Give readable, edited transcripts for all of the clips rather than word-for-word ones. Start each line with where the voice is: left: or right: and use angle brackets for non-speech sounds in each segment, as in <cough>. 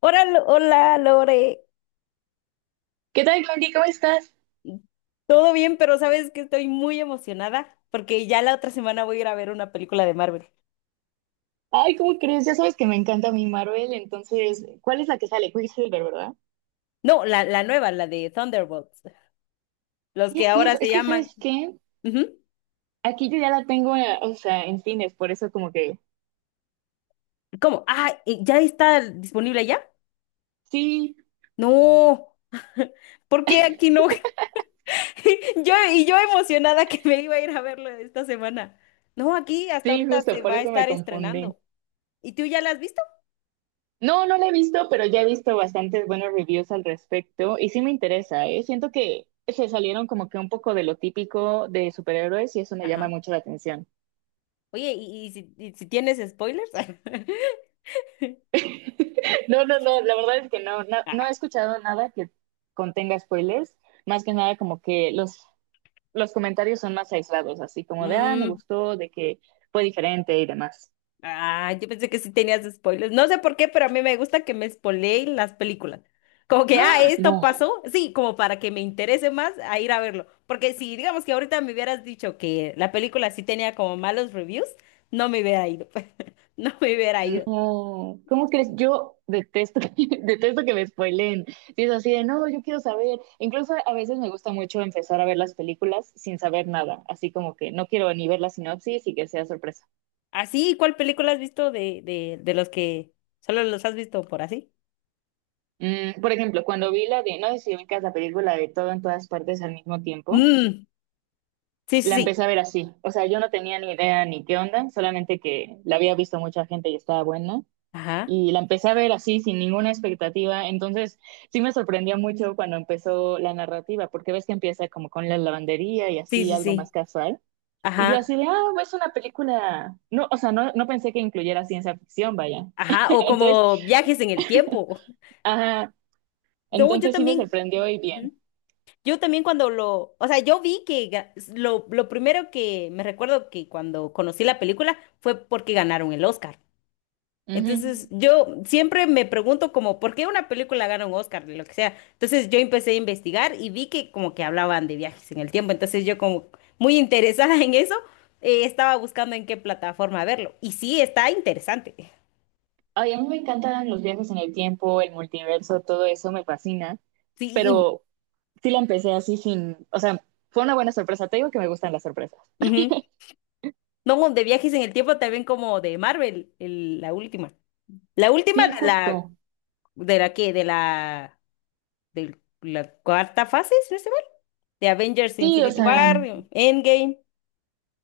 left: Hola, hola Lore,
right: ¿Qué tal, Glory? ¿Cómo estás?
left: todo bien, pero sabes que estoy muy emocionada porque ya la otra semana voy a ir a ver una película de Marvel.
right: Ay, ¿cómo crees? Ya sabes que me encanta mi Marvel, entonces, ¿cuál es la que sale? Quicksilver, ¿verdad?
left: No, la nueva, la de Thunderbolts, los
right: Sí, es
left: que ahora
right: cierto.
left: se
right: Es que,
left: llaman...
right: ¿sabes qué?
left: Ujú.
right: Aquí yo ya la tengo, o sea, en cines, por eso como que...
left: ¿Cómo? Ah, ¿ya está disponible ya?
right: Sí,
left: No, <laughs> ¿por qué aquí no? <laughs> Y yo emocionada que me iba a ir a verlo esta semana. No, aquí hasta
right: sí,
left: ahorita
right: justo,
left: se
right: por
left: va a
right: eso me
left: estar
right: confundí.
left: estrenando. ¿Y tú ya la has visto?
right: No, no la he visto, pero ya he visto bastantes buenos reviews al respecto y sí me interesa, ¿eh? Siento que se salieron como que un poco de lo típico de superhéroes y eso me llama
left: Ajá.
right: mucho la atención.
left: Oye, ¿y si tienes spoilers?
right: No, no, no, la verdad es que no, no, no he
left: <laughs> <laughs>
right: escuchado nada que contenga spoilers, más que nada como que los comentarios son más aislados, así como de, ah, me
left: Mm,
right: gustó, de que fue diferente y demás.
left: ah, yo pensé que sí tenías spoilers. No sé por qué, pero a mí me gusta que me spoileen las películas. Como que, ah,
right: ¡Ah!
left: esto
right: No,
left: pasó. Sí, como para que me interese más a ir a verlo. Porque si, digamos que ahorita me hubieras dicho que la película sí tenía como malos reviews, no me hubiera ido. <laughs> No me hubiera ido.
right: no, ¿cómo crees? Yo detesto, <laughs> detesto que me spoileen. Si es así de, no, yo quiero saber. Incluso a veces me gusta mucho empezar a ver las películas sin saber nada, así como que no quiero ni ver la sinopsis y que sea sorpresa.
left: Así, ¿cuál película has visto de, de los que solo los has visto por así?
right: Mm, por ejemplo, cuando vi la de, no sé si ubicas la película de todo en todas partes al mismo tiempo,
left: Mm, sí, sí,
right: la
left: sí.
right: empecé a ver así. O sea, yo no tenía ni idea ni qué onda, solamente que la había visto mucha gente y estaba buena.
left: Ajá.
right: Y la empecé a ver así, sin ninguna expectativa. Entonces, sí me sorprendió mucho cuando empezó la narrativa, porque ves que empieza como con la lavandería y
left: Sí,
right: así,
left: sí,
right: algo más
left: sí.
right: casual. Y yo
left: Ajá.
right: así de, ah, es una película. No, o sea, no, no pensé que incluyera ciencia ficción, vaya.
left: Ajá. O
right: <laughs> Entonces,
left: como viajes en el tiempo.
right: ajá,
left: <laughs> No, yo
right: entonces sí me
left: también.
right: sorprendió y bien.
left: Ujú. Yo también cuando lo, o sea, yo vi que lo primero que me recuerdo que cuando conocí la película fue porque ganaron el Oscar.
right: Ujú.
left: Entonces, yo siempre me pregunto como, ¿por qué una película gana un Oscar? Lo que sea. Entonces, yo empecé a investigar y vi que como que hablaban de viajes en el tiempo. Entonces, yo como muy interesada en eso, estaba buscando en qué plataforma verlo. Y sí, está interesante.
right: Ay, a mí me encantan los viajes en el tiempo, el multiverso, todo eso me fascina,
left: Sí,
right: pero sí la empecé así sin, o sea, fue una buena sorpresa, te digo que me gustan las sorpresas.
left: ujú. No, de viajes en el tiempo también como de Marvel, la última. La última
right: Sí,
left: de la
right: justo,
left: ¿De la qué? De la cuarta fase? ¿Si no estoy mal? De Avengers
right: sí, o
left: Infinity
right: sea,
left: War, Endgame.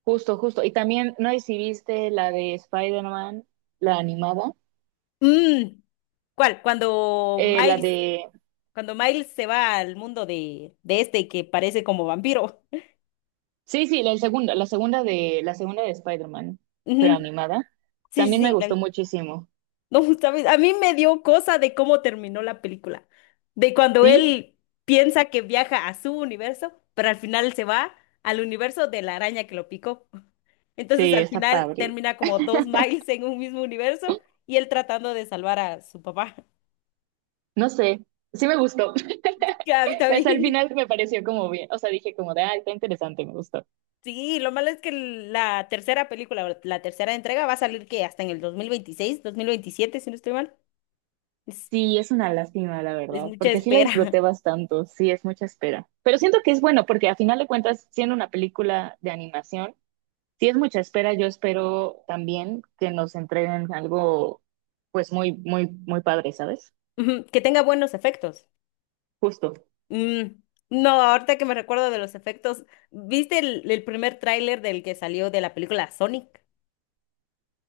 right: justo, justo. Y también, no sé si viste la de Spider-Man, la animada,
left: Mm, ¿cuál?
right: eh, la de,
left: Cuando Miles se va al mundo de este que parece como vampiro.
right: sí, sí, la segunda de Spider-Man, pero
left: Ujú,
right: animada,
left: sí, sí,
right: también me
left: sí, la
right: gustó
left: vi.
right: muchísimo.
left: No, <laughs> ¿sabes? A mí me dio cosa de cómo terminó la película. De cuando
right: Sí,
left: él piensa que viaja a su universo, pero al final se va al universo de la araña que lo picó. <laughs> Entonces
right: sí,
left: al
right: está
left: final
right: padre.
left: termina como dos Miles en un mismo universo y él tratando de salvar a su papá. <laughs>
right: No sé, sí me gustó. <laughs>
left: Que a mí
right: Pues al
left: también. <laughs>
right: final me pareció como bien, o sea, dije como de, ah, está interesante, me gustó.
left: Sí, lo malo es que la tercera película, o la tercera entrega va a salir que hasta en el 2026 2027 si no estoy mal. Es,
right: Sí, es una lástima, la
left: es
right: verdad,
left: mucha
right: porque sí la
left: espera.
right: disfruté
left: <laughs>
right: bastante, sí, es mucha espera. Pero siento que es bueno, porque a final de cuentas, siendo una película de animación, sí es mucha espera, yo espero también que nos entreguen algo, pues muy, muy, muy padre, ¿sabes?
left: Ujú, que tenga buenos efectos.
right: Justo.
left: Mm, no, ahorita que me recuerdo de los efectos, ¿viste el primer tráiler del que salió de la película Sonic?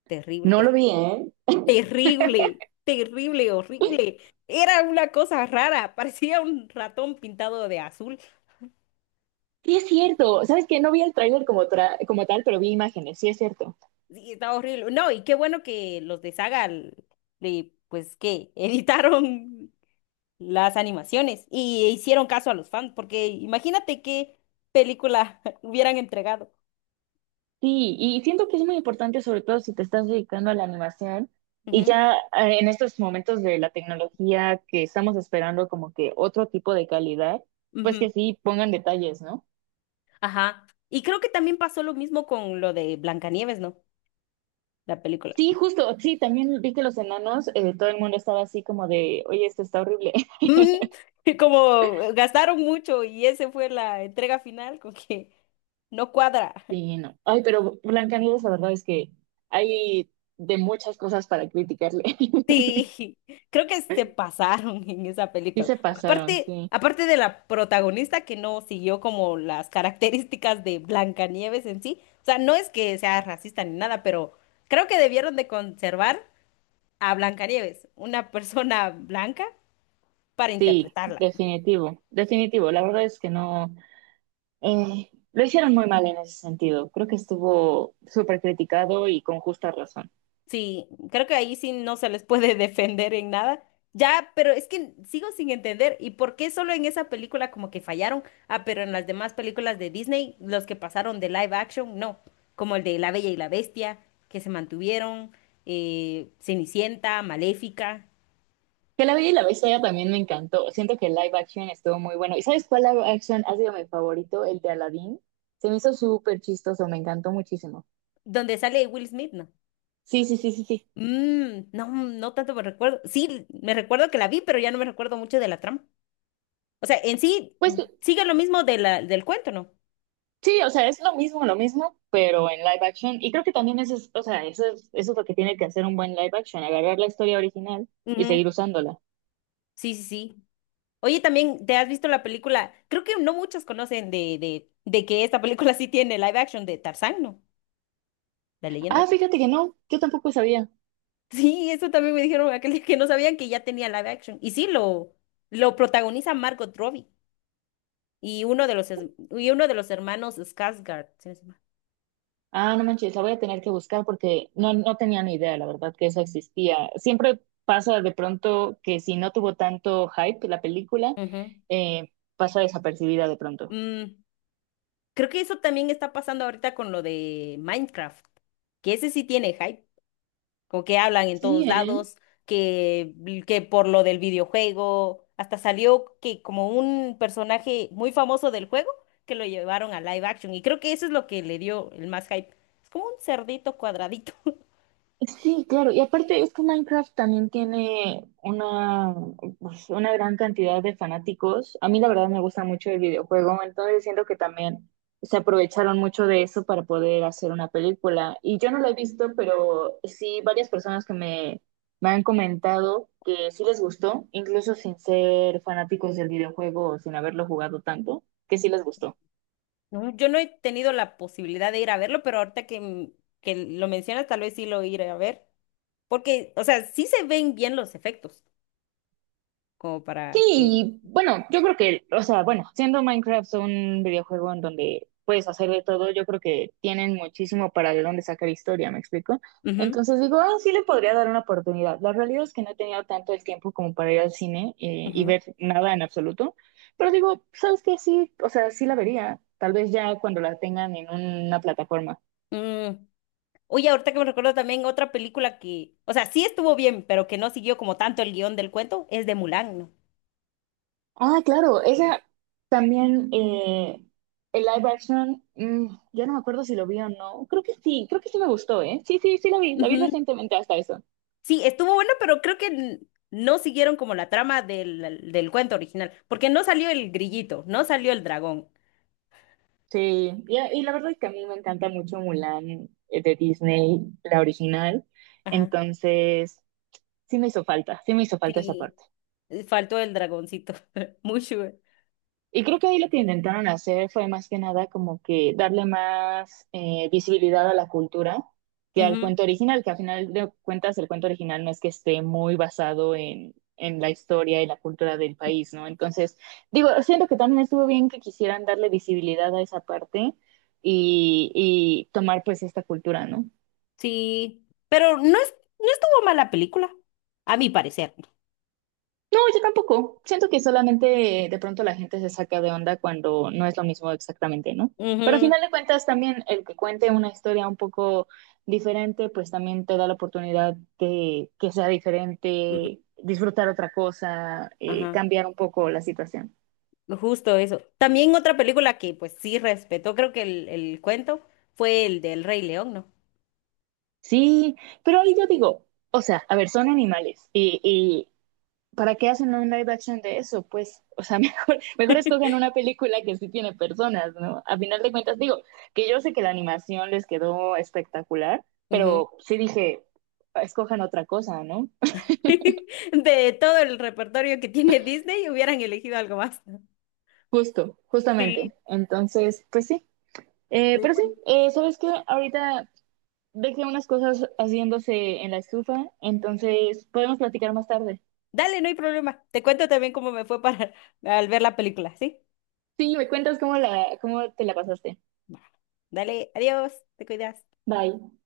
left: Terrible,
right: No
left: <laughs>
right: lo vi, ¿eh?
left: terrible, terrible, horrible. Era una cosa rara, <laughs> parecía un ratón pintado de azul.
right: Sí, es cierto, ¿sabes qué? No vi el tráiler como, como tal, pero vi imágenes, sí es cierto.
left: Sí, estaba horrible. No, y qué bueno que los de Saga, pues que <laughs> editaron las animaciones y hicieron caso a los fans, porque imagínate qué película <laughs> hubieran entregado.
right: Sí, y siento que es muy importante, sobre todo si te estás dedicando a la animación y
left: Ujú,
right: ya en estos momentos de la tecnología que estamos esperando como que otro tipo de calidad, pues
left: ujú.
right: que sí pongan detalles, ¿no?
left: Ajá. Y creo que también pasó lo mismo con lo de Blancanieves, ¿no? La película.
right: Sí, justo, sí, también vi que los enanos, todo el mundo estaba así como de, oye, esto está horrible. <laughs>
left: Ujú. <laughs> Y como gastaron mucho y ese fue la entrega final, con que no cuadra.
right: Sí, no. Ay, pero Blancanieves, la verdad es que hay de muchas cosas para criticarle. <laughs>
left: Sí, <laughs> creo que se pasaron <laughs> en esa
right: Sí
left: película.
right: se pasaron,
left: Aparte,
right: sí.
left: aparte de la protagonista que no siguió como las características de Blancanieves en sí. O sea, no es que sea racista ni nada, pero creo que debieron de conservar a Blancanieves, una persona blanca, para
right: Sí,
left: interpretarla.
right: definitivo, definitivo. La verdad es que no. Lo hicieron muy mal en ese sentido. Creo que estuvo súper criticado y con justa razón.
left: Sí, creo que ahí sí no se les puede <laughs> defender en nada. Ya, pero es que sigo sin entender. ¿Y por qué solo en esa película como que fallaron? Ah, pero en las demás películas de Disney, los que pasaron de live action, no. Como el de La Bella y la Bestia, que se mantuvieron, Cenicienta, Maléfica,
right: Que La Bella y la Bestia también me encantó. Siento que el live action estuvo muy bueno. ¿Y sabes cuál live action ha sido mi favorito? El de Aladdin. Se me hizo súper chistoso, me encantó muchísimo.
left: donde sale Will Smith, ¿no?
right: Sí, sí, sí, sí, sí.
left: Mm, no, no tanto me recuerdo. Sí, me recuerdo que la vi, pero ya no me recuerdo mucho de la trama. O sea, en sí
right: Pues
left: sigue lo mismo de la, del cuento, ¿no?
right: sí, o sea, es lo mismo, pero en live action. Y creo que también eso es, o sea, eso es lo que tiene que hacer un buen live action, agarrar la historia original y
left: Ujú,
right: seguir usándola.
left: sí, sí, sí. Oye, también te has visto la película, creo que no muchos conocen de, de que esta película <laughs> sí tiene live action de Tarzán, ¿no? La leyenda de
right: Ah,
left: Tarzán.
right: fíjate que no, yo tampoco sabía.
left: Sí, eso también me dijeron aquel día que no sabían que ya tenía live action. Y sí, lo protagoniza Margot Robbie y uno de los, y uno de los hermanos Skarsgård. Si no estoy mal.
right: Ah, no manches, la voy a tener que buscar porque no, no tenía ni idea, la verdad, que eso existía. Siempre pasa de pronto que si no tuvo tanto hype la película,
left: Ujú.
right: pasa desapercibida de pronto.
left: Mm, creo que eso también está pasando ahorita con lo de Minecraft, que ese sí tiene hype, como que hablan en
right: Sí,
left: todos
right: ¿eh?
left: lados, que, que por lo del videojuego, hasta salió que como un personaje muy famoso del juego, que lo llevaron a live action, y creo que eso es lo que le dio el más hype. Es como un cerdito cuadradito. <laughs>
right: Sí, claro, y aparte es que Minecraft también tiene una, pues, una gran cantidad de fanáticos. A mí la verdad me gusta mucho el videojuego, entonces siento que también se aprovecharon mucho de eso para poder hacer una película. Y yo no la he visto, pero sí varias personas que me han comentado que sí les gustó, incluso sin ser fanáticos del videojuego o sin haberlo jugado tanto, que sí les gustó.
left: No, yo no he tenido la posibilidad de ir a verlo, pero ahorita que, que lo mencionas, tal vez sí lo iré a ver. Porque, o sea, sí se ven bien los efectos, como
right: Sí,
left: para que...
right: y bueno, yo creo que, o sea, bueno, siendo Minecraft un videojuego en donde puedes hacer de todo, yo creo que tienen muchísimo para de dónde sacar historia, ¿me explico?
left: Ujú,
right: Entonces digo, ah, sí le podría dar una oportunidad. La realidad es que no he tenido tanto el tiempo como para ir al cine y
left: ujú.
right: ver nada en absoluto, pero digo, ¿sabes qué? Sí, o sea, sí la vería, tal vez ya cuando la tengan en una plataforma.
left: Mm, oye, ahorita que me recuerdo también otra película que, o sea, sí estuvo bien, pero que no siguió como tanto el guión del cuento, es de Mulan, ¿no?
right: Ah, claro, esa también, el live action, mm, ya no me acuerdo si lo vi o no. Creo que sí me gustó, ¿eh? Sí, sí, sí lo vi, la vi
left: Ujú.
right: recientemente hasta eso.
left: Sí, estuvo bueno, pero creo que no siguieron como la trama del, del cuento original, porque no salió el grillito, no salió el dragón.
right: Sí, y la verdad es que a mí me encanta mucho Mulan de Disney, la original.
left: Ajá.
right: Entonces, sí me hizo falta, sí me hizo falta esa
left: Sí,
right: parte.
left: faltó el dragoncito, <laughs> Mushu.
right: Y creo que ahí lo que intentaron hacer fue más que nada como que darle más visibilidad a la cultura que al
left: Ujú.
right: cuento original, que al final de cuentas el cuento original no es que esté muy basado en la historia y la cultura del país, ¿no? Entonces, digo, siento que también estuvo bien que quisieran darle visibilidad a esa parte y tomar pues esta cultura, ¿no?
left: Sí, pero no es, no estuvo mala película, a mi parecer.
right: No, yo tampoco. Siento que solamente de pronto la gente se saca de onda cuando no es lo mismo exactamente, ¿no? Pero al
left: Ujú,
right: final de cuentas también el que cuente una historia un poco diferente, pues también te da la oportunidad de que sea
left: ujú,
right: diferente, disfrutar otra cosa,
left: ajá.
right: cambiar un poco la situación.
left: Justo eso. También otra película que pues sí respetó, creo que el cuento fue el del Rey León, ¿no?
right: Sí, pero ahí yo digo, o sea, a ver, son animales y, ¿para qué hacen un live action de eso? Pues, o sea, <laughs> mejor, mejor escogen una película que sí tiene personas, ¿no? A final de cuentas, digo, que yo sé que la animación les quedó espectacular,
left: Ujú.
right: pero sí dije, escojan otra cosa, ¿no?
left: <laughs> De todo el repertorio que tiene Disney, hubieran elegido algo más.
right: Justo,
left: Sí,
right: justamente. Entonces, pues sí.
left: muy bueno.
right: ¿Sabes qué? Ahorita dejé unas cosas haciéndose en la estufa, entonces podemos platicar más tarde.
left: Dale, no hay problema. Te cuento también cómo me fue para al ver la película, ¿sí?
right: Sí, me cuentas cómo, la, cómo te la pasaste.
left: Va. Dale, adiós, te cuidas.
right: Bye.